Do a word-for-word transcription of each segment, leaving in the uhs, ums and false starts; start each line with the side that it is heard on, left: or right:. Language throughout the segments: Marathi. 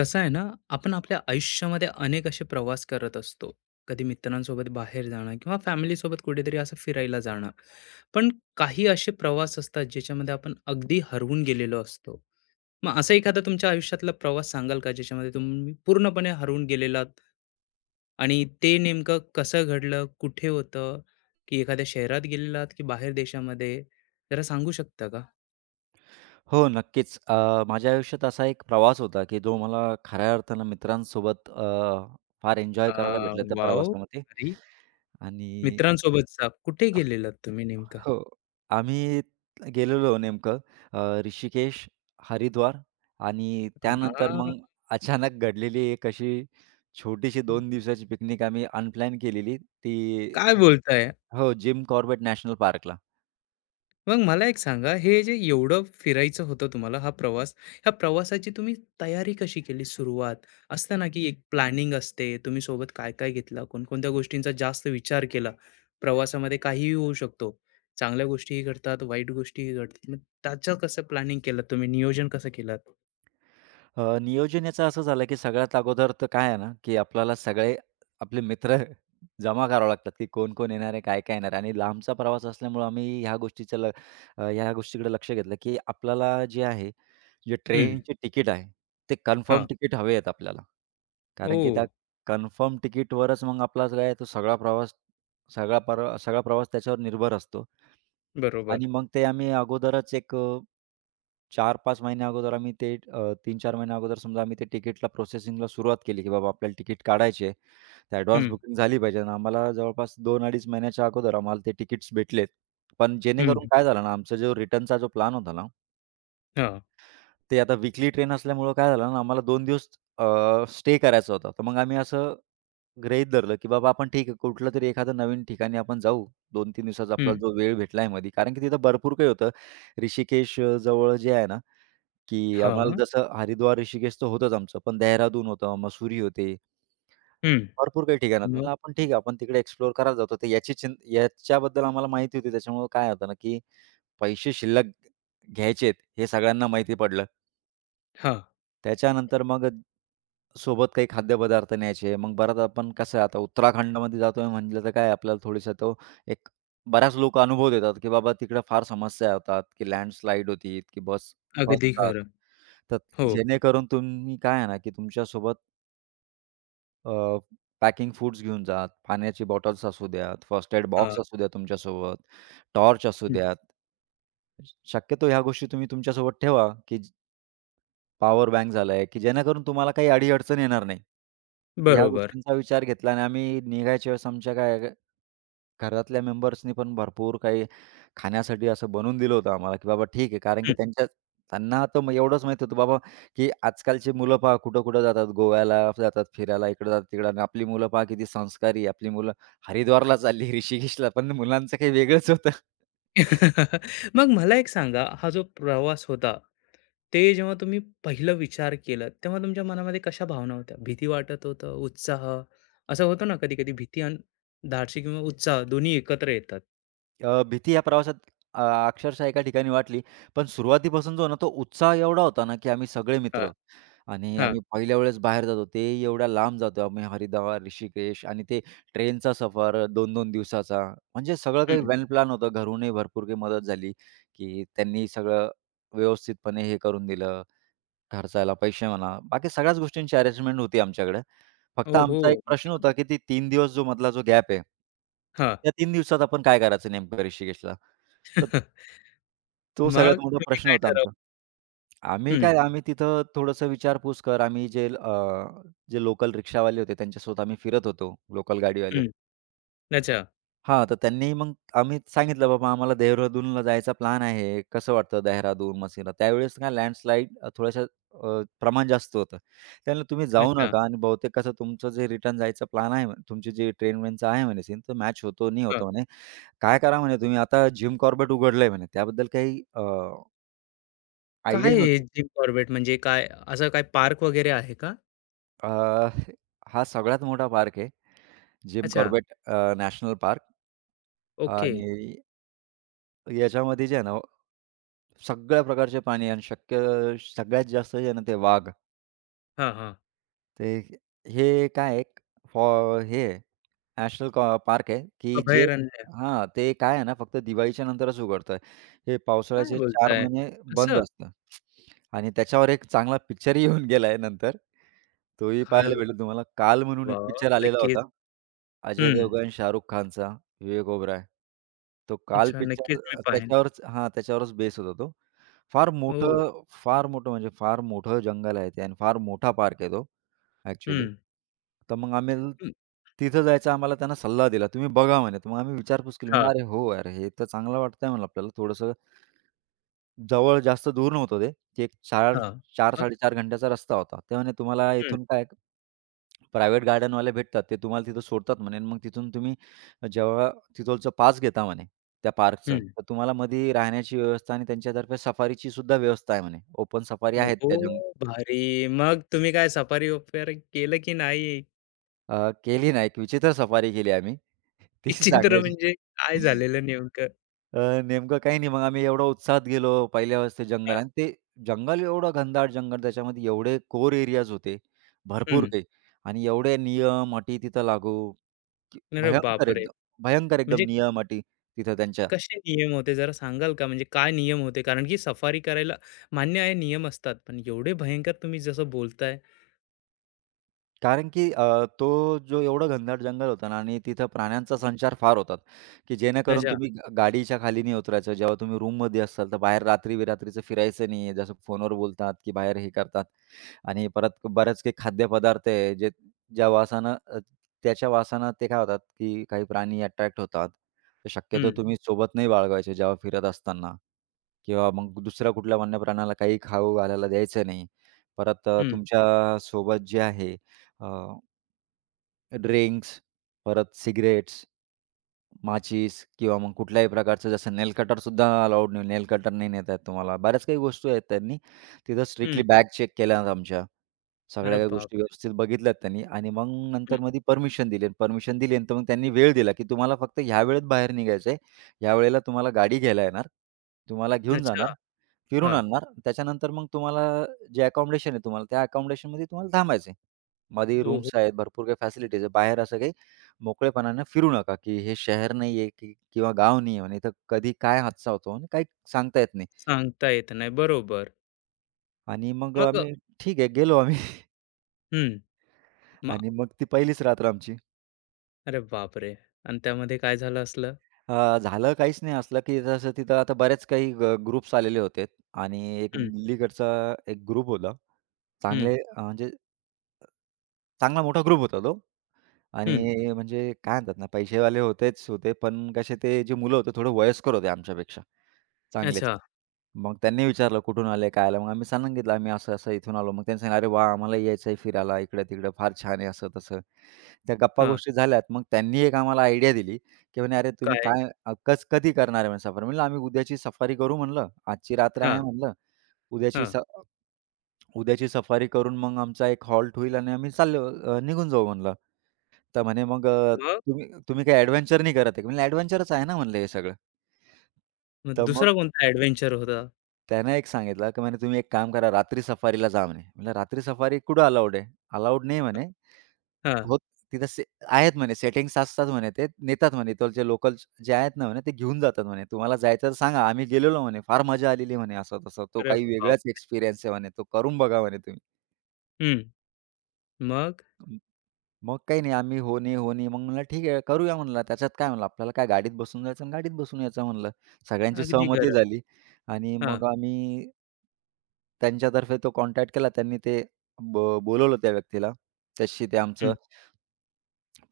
left: कसं आहे ना. आपण आपल्या आयुष्यामध्ये अनेक असे प्रवास करत असतो. कधी मित्रांसोबत बाहेर जाणं किंवा फॅमिलीसोबत कुठेतरी असं फिरायला जाणं. पण काही असे प्रवास असतात ज्याच्यामध्ये आपण अगदी हरवून गेलेलो असतो. मग असा एखादा तुमच्या आयुष्यातला प्रवास सांगाल का ज्याच्यामध्ये तुम्ही पूर्णपणे हरवून गेलेलात? आणि ते नेमकं कसं घडलं, कुठे होतं, की एखाद्या शहरात गेलेलात की बाहेर देशामध्ये? जरा सांगू शकता का?
right: हो, नक्कीच. अ, माझ्या आयुष्यात असा एक प्रवास होता, की जो मला खऱ्या अर्थानं मित्रांसोबत अ, फार एन्जॉय
left: आ,
right: करायला भेटलं त्या
left: वाव.
right: प्रवासामध्ये.
left: अरे,
right: आणि
left: मित्रांसोबतचा कुठे
right: अ,
left: गेलेलात तुम्ही नेमकं?
right: हो, आम्ही गेलेलो नेमकं अ, ऋषिकेश, हरिद्वार आणि त्यानंतर
left: हां.
right: मग अचानक घडलेली एक अशी छोटीशी दोन दिवसाची पिकनिक आम्ही अनप्लॅन केलेली. ती
left: काय
right: जी
left: बोलताय?
right: हो, जिम कॉर्बेट नॅशनल पार्कला.
left: मग मला एक सांगा, हे जे एवढं फिरायचं होतं तुम्हाला हा प्रवास, ह्या प्रवासाची तुम्ही तयारी कशी केली सुरुवात? असतं ना, की एक प्लॅनिंग असते, तुम्ही सोबत काय-काय घेतलं, कोणकोणत्या गोष्टींचा जास्त विचार केला. प्रवासामध्ये काहीही होऊ शकतो. चांगल्या गोष्टीही घडतात, वाईट गोष्टीही घडतात. मग त्याचं कसं प्लॅनिंग केलं तुम्ही? नियोजन कसं केलं?
right: अ, नियोजन याचं असं झालं, की सगळ्यात अगोदर तर काय आहे ना, की आपल्याला सगळे आपले मित्र जमा करावे लागतात, की कोण-कोण येणार आहे, काय-काय येणार आहे. आणि लांबचा प्रवास असल्यामुळं आम्ही ह्या गोष्टीचं ल अ, ह्या गोष्टीकडे लक्ष घेतलं, की आपल्याला जे आहे, जे
left: हं.
right: ट्रेनचे तिकीट आहे, ते कन्फर्म
left: हां.
right: तिकीट हवे आहेत आपल्याला. कारण की
left: ओह!
right: त्या कन्फर्म तिकीटवरच मग आपला जो आहे तो सगळा प्रवास सगळा पर सगळा प्रवास त्याच्यावर निर्भर असतो.
left: बरोबर.
right: आणि मग ते आम्ही अगोदरच एक अ, चार पाच महिन्या अगोदर आम्ही ते अ, तीन चार महिन्या अगोदर समजा आम्ही ते तिकीटला प्रोसेसिंगला सुरुवात केली, की बाबा आपल्याला तिकीट काढायचे आहे. तर ॲडव्हान्स
left: हं.
right: बुकिंग झाली पाहिजे आणि आम्हाला जवळपास दोन ते अडीच महिन्याच्या अगोदर आम्हाला ते तिकीट्स भेटलेत. पण जेणेकरून
left: हं.
right: काय झालं ना, आमचा जो रिटर्नचा जो प्लॅन होता ना,
left: हां.
right: ते आता वीकली ट्रेन असल्यामुळं काय झालं ना, आम्हाला दोन दिवस स्टे करायचा होता. तर मग आम्ही असं गृहीत धरलं, की बाबा आपण ठीक आहे कुठलं तरी एखादं नवीन ठिकाणी आपण जाऊ. दोन तीन दिवसाचा आपल्याला
left: हं.
right: जो वेळ भेटला आहे मधी. कारण की तिथं भरपूर काही होतं. ऋषिकेश अ, जवळ जे आहे ना, की आम्हाला
left: हां.
right: जसं हरिद्वार, ऋषिकेश तर होतंच आमचं. पण देहरादून होतं, मसुरी होते.
left: हं.
right: भरपूर काही ठिकाणं होती.
left: मग?
right: म्हणलं आपण ठीक आहे आपण तिकडे एक्सप्लोअर करायला जातो. तर याची चिं याच्याबद्दल आम्हाला माहिती होती. त्याच्यामुळं काय होतं ना, की पैसे शिल्लक घ्यायचेत हे सगळ्यांना माहिती पडलं.
left: हां.
right: त्याच्यानंतर मग सोबत काही खाद्यपदार्थ न्यायचे. मग बराच आपण कसं आहे आता उत्तराखंडमध्ये जातोय म्हटलं तर काय आपल्याला थोडीसा तो एक बऱ्याच लोक अनुभव देतात, की बाबा तिकडे फार समस्या होतात, की लँडस्लाईड होती, की बस
left: अगदी
right: फसतात.
left: खरं.
right: तर
left: हो.
right: जेणेकरून तुम्ही काय आहे ना, की तुमच्यासोबत पॅकिंग फूड्स घेऊन जा. पाण्याची बॉटल्स असू द्यात, फर्स्ट एड
left: हां.
right: बॉक्स असू द्या तुमच्यासोबत, टॉर्च असू
left: हं.
right: द्यात. शक्यतो ह्या गोष्टी तुम्ही तुमच्यासोबत ठेवा, की पॉवर बँक झालाय, की जेणेकरून तुम्हाला काही अडी-अडचण येणार नाही. तर ह्या
left: बरोबर.
right: गोष्टींचा विचार घेतला आणि आम्ही निघायच्या वेळेस आमच्या काय घरातल्या मेंबर्सनी पण भरपूर काही खाण्यासाठी असं बनवून दिलं होतं आम्हाला, की बाबा ठीक आहे. कारण की
left: हं.
right: त्यांच्या त्यांना तर मग एवढंच माहीत होतं बाबा, की आजकालची मुलं पहा कुठं-कुठं जातात. गोव्याला जातात फिरायला, इकडं जातात, तिकडं आणि आपली मुलं पहा किती संस्कारी आहे. आपली मुलं हरिद्वारला चालली, ऋषिकेशला, पण मुलांचं काही वेगळंच होतं.
left: मग मला एक सांगा, हा जो प्रवास होता, ते जेव्हा तुम्ही पहिलं विचार केलं, तेव्हा तुमच्या मनामध्ये कशा भावना होत्या? भीती वाटत होतं, उत्साह? असं होतं ना कधी-कधी भीती आणि धाडसी किंवा उत्साह दोन्ही एकत्र येतात.
right: अ, भीती या प्रवासात अ, अक्षरशः एका ठिकाणी वाटली. पण सुरुवातीपासून जो आहे ना, तो उत्साह एवढा होता ना, की आम्ही सगळे
left: हां.
right: मित्र आणि
left: हां.
right: आम्ही पहिल्या वेळेस बाहेर जातो, ते एवढ्या लांब जातो आम्ही हरिद्वार, ऋषिकेश आणि ते ट्रेनचा सफर दोन दोन दिवसाचा. म्हणजे सगळं काही
left: हं.
right: वेल प्लॅन होतं. घरूनही भरपूर काही मदत झाली, की त्यांनी सगळं व्यवस्थितपणे हे करून दिलं. खर्चायला पैसे म्हणा, बाकी सगळ्याच गोष्टींची अरेंजमेंट होती आमच्याकडे. फक्त
left: ओहो!
right: आमचा एक प्रश्न
left: मग?
right: होता, की ती तीन दिवस जो मधला जो गॅप आहे, त्या तीन दिवसात आपण काय करायचं नेमकं ऋषिकेशला? तर तो
left: मग
right: सगळ्यात मोठा
left: तुम्ही
right: प्रश्न
left: काय
right: होता
left: ठरवलं?
right: आमचा. आम्ही
left: हं.
right: काय आम्ही तिथं थोडंसं विचारपूस कर, आम्ही जे अ, जे लोकल रिक्षावाले होते त्यांच्यासोबत आम्ही फिरत होतो, लोकल गाडीवाले.
left: हं. अच्छा.
right: हां, तर त्यांनी मग आम्ही सांगितलं, "बाबा आम्हाला देहरादूनला जायचा प्लॅन आहे. कसं वाटतं देहरादून, मसिना?" त्यावेळेस काय लँडस्लाईड अ, थोड्याशा अ, प्रमाण जास्त होतं. त्यामुळे तुम्ही जाऊ
left: अच्छा.
right: नका आणि बहुतेक कसं तुमचं जे रिटर्न जायचा प्लॅन आहे म्हणे, तुमची जी ट्रेन-वेनचं आहे म्हणे सीन, तर मॅच होतो, नाही
left: हां.
right: होतो म्हणे. काय करा म्हणे तुम्ही आता जिम कॉर्बेट उघडलंय म्हणे. त्याबद्दल काही अ, आयडिया
left: काय आहे
right: नव्हती.
left: जिम कॉर्बेट म्हणजे काय? असं काय पार्क वगैरे आहे का?
right: अ, हा सगळ्यात मोठा पार्क आहे जिम
left: अच्छा.
right: Corbett uh, national park
left: okay.
right: आणि याच्यामध्ये जे आहे ना, सगळ्या प्रकारचे प्राणी आणि शक्य सगळ्यात जास्त जे आहे ना ते वाघ.
left: हां, हां.
right: ते हे काय एक फॉ हे आहे, नॅशनल पार्क आहे, की जे
left: अभयारण्य.
right: हां, ते काय आहे ना फक्त दिवाळीच्या नंतरच उघडतं. हे
left: काय
right: पावसाळ्याचे चार
left: बोलताय?
right: महिने बंद
left: असं?
right: असतं. आणि त्याच्यावर एक चांगला पिक्चरही येऊन गेलाय नंतर. तोही
left: काय
right: पाहायला
left: बोलता?
right: भेटेल तुम्हाला. काल म्हणून एक
left: वाह!
right: पिक्चर आलेला
left: नक्कीच.
right: होता. अजय
left: हं.
right: देवगण, शाहरुख खानचा, विवेक ओबेरॉय. तो काल
left: अच्छा,
right: पिक्चर
left: नक्कीच मी पाहेन.
right: त्याच्यावरच हां, त्याच्यावरच बेस होता तो. फार
left: हो.
right: मोठं, फार मोठं म्हणजे फार मोठं जंगल आहे ते आणि फार मोठा पार्क आहे तो ॲक्चुअली.
left: हं.
right: तर मग आम्ही
left: हं.
right: तिथं जायचा आम्हाला त्यांना सल्ला दिला, "तुम्ही बघा" म्हणे. तर मग आम्ही विचारपूस केली. म्हणलं,
left: हां,
right: "अरे, हो यार, हे तर चांगलं वाटतंय" म्हणलं आपल्याला थोडंसं जवळ जास्त दूर नव्हतं ते. ते एक चार,
left: हां. मग?
right: चार ते साडेचार घंट्याचा रस्ता होता. ते म्हणे, "तुम्हाला
left: हं.
right: इथून काय प्रायव्हेट गार्डनवाले भेटतात, ते तुम्हाला तिथं सोडतात" म्हणे. "आणि मग तिथून तुम्ही जेव्हा तिथोलचं पास घेता" म्हणे त्या पार्कचं,
left: हं.
right: "तर तुम्हाला मध्ये राहण्याची व्यवस्था आणि त्यांच्यातर्फे सफारीची सुद्धा व्यवस्था आहे" म्हणे. ओपन सफारी आहेत
left: ओहो!
right: त्या जंग
left: भारी. मग तुम्ही काय सफारी वगैरे केलं की नाही?
right: अ, केली ना, एक विचित्र सफारी केली आम्ही. ती
left: विचित्र
right: सांगायची.
left: म्हणजे काय झालेलं नेमकं?
right: अ, नेमकं काही नाही. मग आम्ही एवढा उत्साहात गेलो पहिल्या वेळेस ते जंगल
left: हां.
right: आणि ते जंगल एवढं घनदाट जंगल, त्याच्यामध्ये एवढे कोर एरियाज होते, भरपूर
left: हं.
right: काही आणि एवढे नियम, अटी तिथं लागू, की
left: अरे
right: भयंकर
left: बापरे!
right: एकदम, भयंकर एकदम
left: म्हणजे
right: नियम, अटी तिथं त्यांच्या.
left: कसे नियम होते जरा सांगाल का? म्हणजे काय नियम होते? कारण की सफारी करायला मान्य आहे नियम असतात, पण एवढे भयंकर तुम्ही जसं बोलताय.
right: कारण की अ, तो जो एवढं घनदाट जंगल होतं ना आणि तिथं प्राण्यांचा संचार फार होतात, की जेणेकरून
left: अच्छा.
right: तुम्ही ग गाडीच्या खाली नाही उतरायचं. जेव्हा तुम्ही रूममध्ये असाल, तर बाहेर रात्री-बिरात्रीचं फिरायचं नाही जसं फोनवर बोलतात, की बाहेर हे करतात आणि परत बरेच काही खाद्यपदार्थ आहे, जे ज्या वासानं अ, त्याच्या वासानं ते काय होतात, की काही प्राणी अट्रॅक्ट होतात. तर
left: हं.
right: शक्यतो तुम्ही सोबत नाही बाळगायचे जेव्हा फिरत असताना किंवा मग दुसऱ्या कुठल्या वन्य प्राण्याला काही खाऊ घालायला द्यायचं नाही. परत अ,
left: हं.
right: तुमच्या सोबत जे आहे अ, ड्रिंक्स, परत सिगारेट्स, माचीस किंवा मग कुठल्याही प्रकारचं जसं नेल कटर सुद्धा अलाउड नाही. नेल कटर नाही नेता येत तुम्हाला. बऱ्याच काही गोष्टी आहेत त्यांनी. तिथं स्ट्रिक्टली
left: हं.
right: बॅग चेक केल्या आहेत आमच्या.
left: अरे
right: सगळ्या काही
left: बाप!
right: गोष्टी व्यवस्थित बघितल्यात त्यांनी आणि मग नंतर मग परमिशन दिली परमिशन दिली आणि तर मग त्यांनी वेळ दिला, की तुम्हाला फक्त ह्या वेळेत बाहेर निघायचं आहे. ह्या वेळेला तुम्हाला गाडी घ्यायला येणार, तुम्हाला घेऊन जाणार,
left: अच्छा.
right: फिरून
left: हां.
right: आणणार. त्याच्यानंतर मग तुम्हाला जे अकोमोडेशन आहे तुम्हाला त्या अकोमोडेशनमध्ये तुम्हाला थांबायचं आहे. मध्ये
left: हो, हो.
right: रूम्स आहेत, भरपूर काही फॅसिलिटीज आहे. बाहेर असं काही मोकळेपणाने फिरू नका, की हे शहर नाही आहे की किंवा गाव नाही आहे म्हणे, इथं कधी काय हादसा होतो आणि काही सांगता येत नाही.
left: सांगता येत नाही. बरोबर.
right: आणि मग
left: मग अ,
right: आम्ही ठीक आहे गेलो आम्ही
left: हं. मग,
right: आणि मग ती पहिलीच रात्र आमची.
left: अरे बापरे! आणि त्यामध्ये काय झालं असलं?
right: अ, झालं काहीच नाही असलं, की जसं तिथं आता बरेच काही ग्रुप्स आलेले होते आणि एक
left: हं.
right: दिल्लीकडचा एक ग्रुप होता.
left: हं.
right: चांगले अ, म्हणजे चांगला मोठा ग्रुप होता तो
left: हं.
right: आणि म्हणजे काय म्हणतात ना, पैसेवाले होतेच होते, पण कसे ते जे मुलं होते थोडे वयस्कर होते आमच्यापेक्षा. चांगलेच.
left: अच्छा.
right: मग त्यांनी विचारलं, "कुठून आले? काय आलं?" मग आम्ही सांगितलं, "आम्ही असं-असं इथून आलो." मग त्यांनी सांगितलं, "अरे वाह! आम्हालाही यायचं आहे फिरायला इकडं-तिकडं. फार छान आहे." असं-तसं. त्या
left: हां.
right: गप्पा-गोष्टी झाल्यात. मग त्यांनी एक आम्हाला आयडिया दिली, की म्हणे, "अरे तुम्ही
left: काय?
right: काय अ, कस कधी करणार आहे म्हणे सफर?" म्हणलं, "आम्ही उद्याची सफारी करू" म्हणलं. "आजची रात्र आहे"
left: हां,
right: म्हणलं. "उद्याची
left: हां.
right: स उद्याची सफारी करून मग आमचा एक हॉल्ट होईल आणि आम्ही चाललो अ, निघून जाऊ" म्हणलं. तर म्हणे, "मग अ,
left: मग?
right: तुम्ही तुम्ही काही एडव्हेंचर नाही करत आहे का?" म्हणलं, "एडव्हेंचरच आहे ना" म्हणलं हे सगळं.
left: मग
right: तर मग
left: दुसरा कोणता एडव्हेंचर होता?
right: त्यानं एक सांगितलं, की म्हणे तुम्ही एक काम करा, रात्री सफारीला जा म्हणे. म्हणलं रात्री सफारी कुठं अलाउड आहे? अलाउड नाही म्हणे.
left: हां.
right: हो, तिथं से आहेत म्हणे सेटिंग्स असतात म्हणे ते नेतात म्हणे इथलचे लोकल जे आहेत ना म्हणे ते घेऊन जातात म्हणे. तुम्हाला जायचं तर सांगा. आम्ही गेलेलो म्हणे. फार मजा आलेली म्हणे असं तसं. तो
left: अरे
right: काही
left: बाप!
right: वेगळाच एक्सपिरियन्स आहे म्हणे. तो करून बघा म्हणे तुम्ही.
left: हं. मग?
right: मग काही नाही आम्ही हो नाही, हो नाही. मग म्हणलं ठीक आहे करूया म्हणलं त्याच्यात काय म्हणलं आपल्याला काय गाडीत बसून जायचं आणि गाडीत बसून यायचं म्हणलं. सगळ्यांची
left: अगदी
right: सहमती
left: खरं.
right: झाली आणि
left: हां.
right: मग आम्ही त्यांच्यातर्फे तो कॉन्टॅक्ट केला. त्यांनी ते ब बोलवलं त्या व्यक्तीला. त्याच्याशी ते आमचं
left: हं.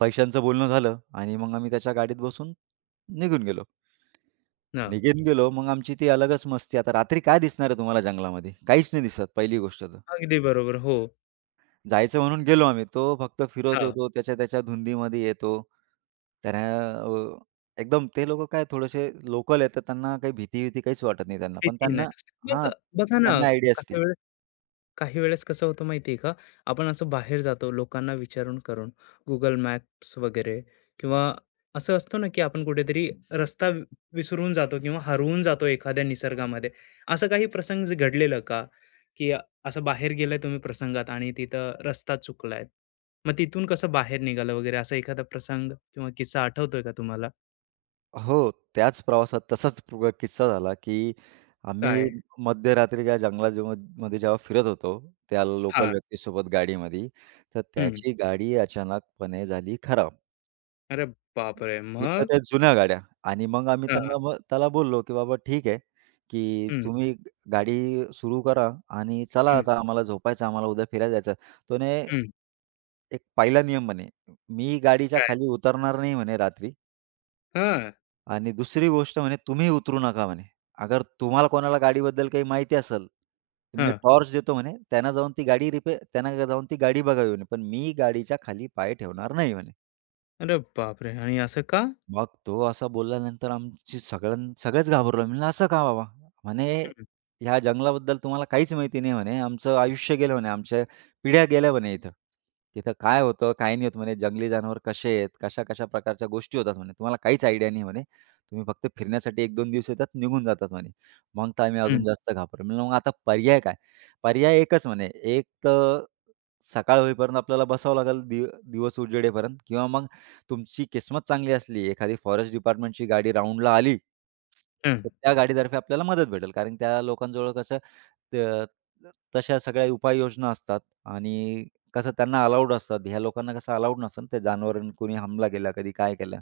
right: पैशांचं बोलणं झालं आणि मग आम्ही त्याच्या गाडीत बसून निघून गेलो.
left: हां.
right: निघून गेलो मग आमची ती अलगच मस्ती. आता रात्री काय दिसणार आहे तुम्हाला जंगलामध्ये? काहीच नाही दिसत पहिली गोष्ट तर.
left: अगदी बरोबर. हो.
right: जायचं म्हणून गेलो आम्ही. तो फक्त फिरत
left: हां.
right: येतो, त्याच्या त्याच्या धुंदीमध्ये येतो. त्यानं अ, एकदम ते लोकं काय थोडेसे लोकल आहेत, तर त्यांना काही भीती-विती काहीच वाटत नाही त्यांना. पण
left: भीती नाही.
right: त्यांना
left: मग
right: हां,
left: बघा ना,
right: त्यांना आयडिया असते.
left: काही काही वेळेस कसं होतं माहिती आहे का? आपण असं बाहेर जातो लोकांना विचारून करून, गुगल मॅप्स वगैरे, किंवा असं असतं ना की आपण कुठेतरी रस्ता वि- विसरून जातो किंवा हरवून जातो एखाद्या निसर्गामध्ये, असं काही प्रसंग जे घडलेलं का की अ- असं बाहेर गेलाय तुम्ही प्रसंगात आणि तिथं रस्ता चुकलाय, मग तिथून कसं बाहेर निघालं वगैरे असा एखादा प्रसंग किंवा किस्सा आठवतोय का तुम्हाला?
right: हो, त्याच प्रवासात तसाच पुरा किस्सा झाला, की आम्ही
left: काय?
right: मध्यरात्रीच्या जंगलामध्ये जेव्हा मध्ये जेव्हा फिरत होतो, त्या
left: हा.
right: लोकल व्यक्तीसोबत गाडीमध्ये, तर
left: हम्म.
right: त्याची गाडी अचानकपणे झाली खराब.
left: अरे बापरे,
right: एक तर
left: मग?
right: त्या जुन्या गाड्या आणि मग आम्ही
left: हा.
right: त्यांना मग त्याला बोललो, की "बाबा ठीक आहे, की
left: हम्म.
right: तुम्ही गाडी सुरू करा आणि चला
left: हम्म.
right: आता आम्हाला झोपायचं, आम्हाला उद्या फिरायला जायचं." तोने
left: हम्म.
right: "एक पहिला नियम" म्हणे, "मी गाडीच्या
left: काय?
right: खाली उतरणार नाही" म्हणे "रात्री आणि दुसरी गोष्ट" म्हणे, "तुम्ही उतरू नका" म्हणे. "अगर तुम्हाला कोणाला गाडीबद्दल काही माहिती असेल, तर
left: हा.
right: मी टॉर्च देतो" म्हणे, "त्यांना जाऊन ती गाडी रिपेअर त्यांना जाऊन ती गाडी बघावी" म्हणे, "पण मी गाडीच्या खाली पाय ठेवणार नाही" म्हणे.
left: अरे बापरे! आणि असं का?
right: मग तो असा बोलल्यानंतर आमची सगळ्यां सगळेच घाबरलो. मी म्हणलं, "असं का बाबा?" म्हणे,
left: हं.
right: "ह्या जंगलाबद्दल तुम्हाला काहीच माहिती नाही" म्हणे. "आमचं आयुष्य गेलं" म्हणे. "आमच्या पिढ्या गेल्या" म्हणे "इथं. तिथं काय होतं, काय नाही होत" म्हणे. "जंगली जनावर कसे आहेत, कशा-कशा प्रकारच्या गोष्टी होतात" म्हणे. "तुम्हाला काहीच आयडिया नाही" म्हणे. "तुम्ही फक्त फिरण्यासाठी एक दोन दिवस येतात, निघून जातात" म्हणे. "मग तर आम्ही
left: हं.
right: अजून जास्त घाबरलो." म्हणलं, "मग आता पर्याय काय?" "पर्याय एकच" म्हणे. "एक तर सकाळ होईपर्यंत आपल्याला बसावं लागेल दिव दिवस उजेडेपर्यंत किंवा मग तुमची किस्मत चांगली असली, एखादी फॉरेस्ट डिपार्टमेंटची गाडी राउंडला आली,
left: हं.
right: तर त्या गाडीतर्फे आपल्याला मदत भेटेल. कारण त्या लोकांजवळ कसं त तशा सगळ्या उपाययोजना असतात आणि कसं त्यांना अलाउड असतात. ह्या लोकांना कसं अलाउड नसतं ना, ते जनावरांनी कोणी हमला केला, कधी काय केलं.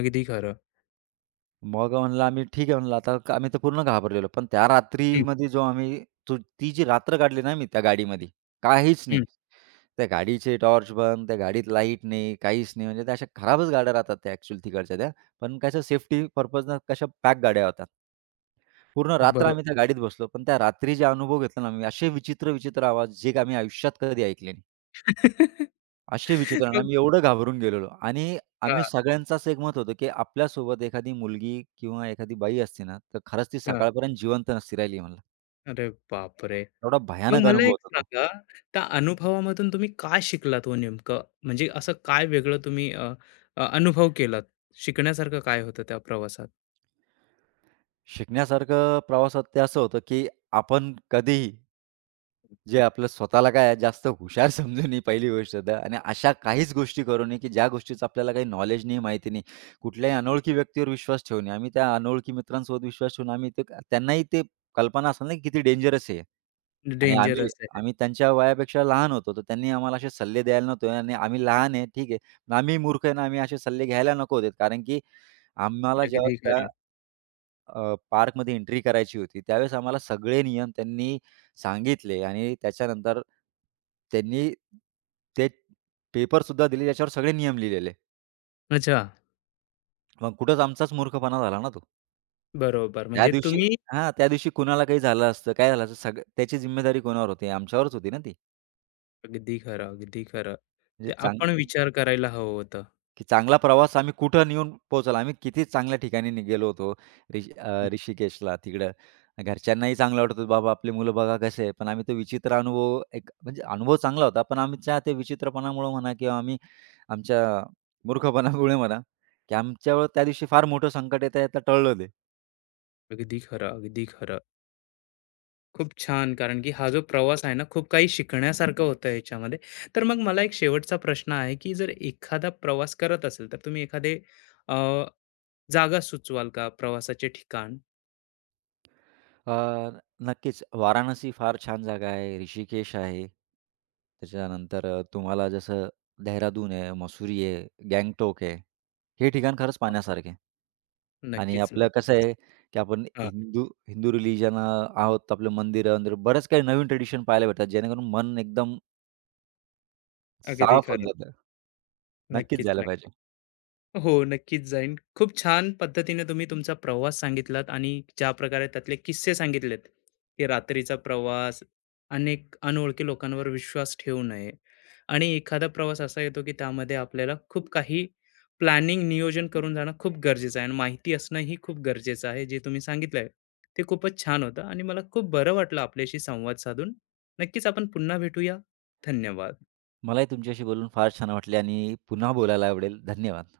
left: अगदी खरं.
right: मग म्हणलं आम्ही ठीक आहे म्हणलं आता का- आम्ही तर पूर्ण घाबरलेलो. पण त्या
left: हं.
right: रात्रीमध्ये जो आम्ही तो ती जी रात्र काढली ना मी त्या गाडीमध्ये, काहीच नाही.
left: हं.
right: त्या गाडीचे टॉर्च बंद, त्या गाडीत लाईट नाही, काहीच नाही. म्हणजे त्या अशा खराबच गाड्या राहतात त्या ॲक्चुअल तिकडच्या त्या. पण कसं सेफ्टी पर्पजनं कशा पॅक गाड्या होत्या. पूर्ण रात्र
left: बरोबर.
right: आम्ही त्या गाडीत बसलो. पण त्या रात्री जे अनुभव घेतला ना मी, असे विचित्र-विचित्र आवाज जे की आम्ही आयुष्यात कधी ऐकले नाही. असे विचित्र आणि
left: मग
right: आम्ही एवढं घाबरून गेलेलो आणि आम्ही
left: हां,
right: सगळ्यांचाच एक मत होतं, की आपल्यासोबत एखादी मुलगी किंवा एखादी बाई असती ना, तर खरंच ती
left: हां.
right: सकाळपर्यंत जिवंत नसती राहिली म्हणलं.
left: अरे बापरे!
right: एवढा
left: मग
right: भयानक
left: मला
right: अनुभव
left: एक
right: होता तो.
left: सांगा, त्या अनुभवामधून तुम्ही काय शिकलात हो नेमकं? म्हणजे असं काय वेगळं तुम्ही अ, अ, अनुभव केलात? शिकण्यासारखं काय होतं त्या प्रवासात?
right: शिकण्यासारखं प्रवासात ते असं होतं, की आपण कधीही जे आपलं स्वतःला काय आहे, जास्त हुशार समजून नये पहिली गोष्ट तर आणि अशा काहीच गोष्टी करू नये, की ज्या गोष्टीचं आपल्याला काही नॉलेज नाही, माहिती नाही. कुठल्याही अनोळखी व्यक्तीवर विश्वास ठेवू नये. आम्ही त्या अनोळखी मित्रांसोबत विश्वास ठेवून आम्ही ते त्यांनाही ते कल्पना असेल ना, की किती डेंजरस आहे. आणि आम्ही
left: डेंजरस आहे.
right: आम्ही त्यांच्या वयापेक्षा लहान होतो, तर त्यांनी आम्हाला असे सल्ले द्यायला नव्हते आणि आम्ही लहान आहे, ठीक आहे. पण आम्ही मूर्ख आहे ना, आम्ही असे सल्ले घ्यायला नको होते. कारण की आम्हाला जेव्हा
left: अगदी
right: त्या
left: खरं.
right: अ, पार्कमध्ये एंट्री करायची होती. त्यावेळेस आम्हाला सगळे नियम त्यांनी सांगितले आणि त्याच्यानंतर त्यांनी ते पेपरसुद्धा दिले, त्याच्यावर सगळे नियम लिहिलेले.
left: अच्छा.
right: मग कुठंच आमचाच मूर्खपणा झाला ना तो.
left: बरोबर.
right: त्या
left: म्हणजे
right: दिवशी
left: तुम्ही
right: हां, त्या दिवशी कुणाला काही झालं असतं, काय झालं असतं, सगळं त्याची जिम्मेदारी कोणावर होती? आमच्यावरच होती ना ती.
left: अगदी खरं, अगदी खरं.
right: म्हणजे
left: ते
right: चांग
left: आपण विचार करायला हवं होतं.
right: की चांगला प्रवास आम्ही कुठं नेऊन पोहोचवला. आम्ही किती चांगल्या ठिकाणी नि गेलो होतो. ऋषी
left: हं.
right: अ, ऋषिकेशला तिकडं घरच्यांनाही चांगलं वाटत होतं, "बाबा आपली मुलं बघा कसे आहे." पण आम्ही तो विचित्र अनुभव एक म्हणजे अनुभव चांगला होता. पण आमच्या त्या विचित्रपणामुळे म्हणा किंवा आम्ही आमच्या मूर्खपणामुळे म्हणा, की आमच्यावर त्या दिवशी फार मोठं संकट येत आहे ते टळलं ते.
left: अगदी खरं, अगदी खरं. खूप छान. कारण की हा जो प्रवास आहे ना, खूप काही शिकण्यासारखं होतं ह्याच्यामध्ये. तर मग मला एक शेवटचा प्रश्न आहे, की जर एखादा प्रवास करत असेल, तर तुम्ही एखादे अ, जागा सुचवाल का प्रवासाचे ठिकाण?
right: अ, नक्कीच. वाराणसी फार छान जागा आहे. ऋषिकेश आहे. त्याच्यानंतर अ, तुम्हाला जसं देहरादून आहे, मसुरी आहे, गँगटोक आहे. हे ठिकाण खरंच पाहण्यासारखे आहे. आणि
left: नक्कीच.
right: आपलं
left: नक्की.
right: कसं आहे, की आपण
left: हां,
right: हिंदू हिंदू रिलिजन अ, आहोत. आपलं मंदिर अंदिरं बरंच काही नवीन ट्रेडिशन पाहायला भेटतात, जेणेकरून मन एकदम
left: अगदी
right: साफ होऊन
left: खरं.
right: जातं. नक्कीच
left: नक्कीच,
right: जायला
left: नक्कीच.
right: पाहिजे.
left: हो, नक्कीच जाईन. खूप छान पद्धतीने तुम्ही तुमचा प्रवास सांगितलात आणि ज्या प्रकारे त्यातले किस्से सांगितलेत, की रात्रीचा प्रवास, अनेक अनोळखी लोकांवर विश्वास ठेवू नये आणि एखादा प्रवास असा येतो, की त्यामध्ये आपल्याला खूप काही प्लॅनिंग, नियोजन करून जाणं खूप गरजेचं आहे आणि माहिती असणं ही खूप गरजेचं आहे. जे तुम्ही सांगितलंय ते खूपच छान होतं आणि मला खूप बरं वाटलं आपल्याशी संवाद साधून. नक्कीच आपण पुन्हा भेटूया. धन्यवाद.
right: मलाही तुमच्याशी बोलून फार छान वाटले आणि पुन्हा बोलायला आवडेल. धन्यवाद.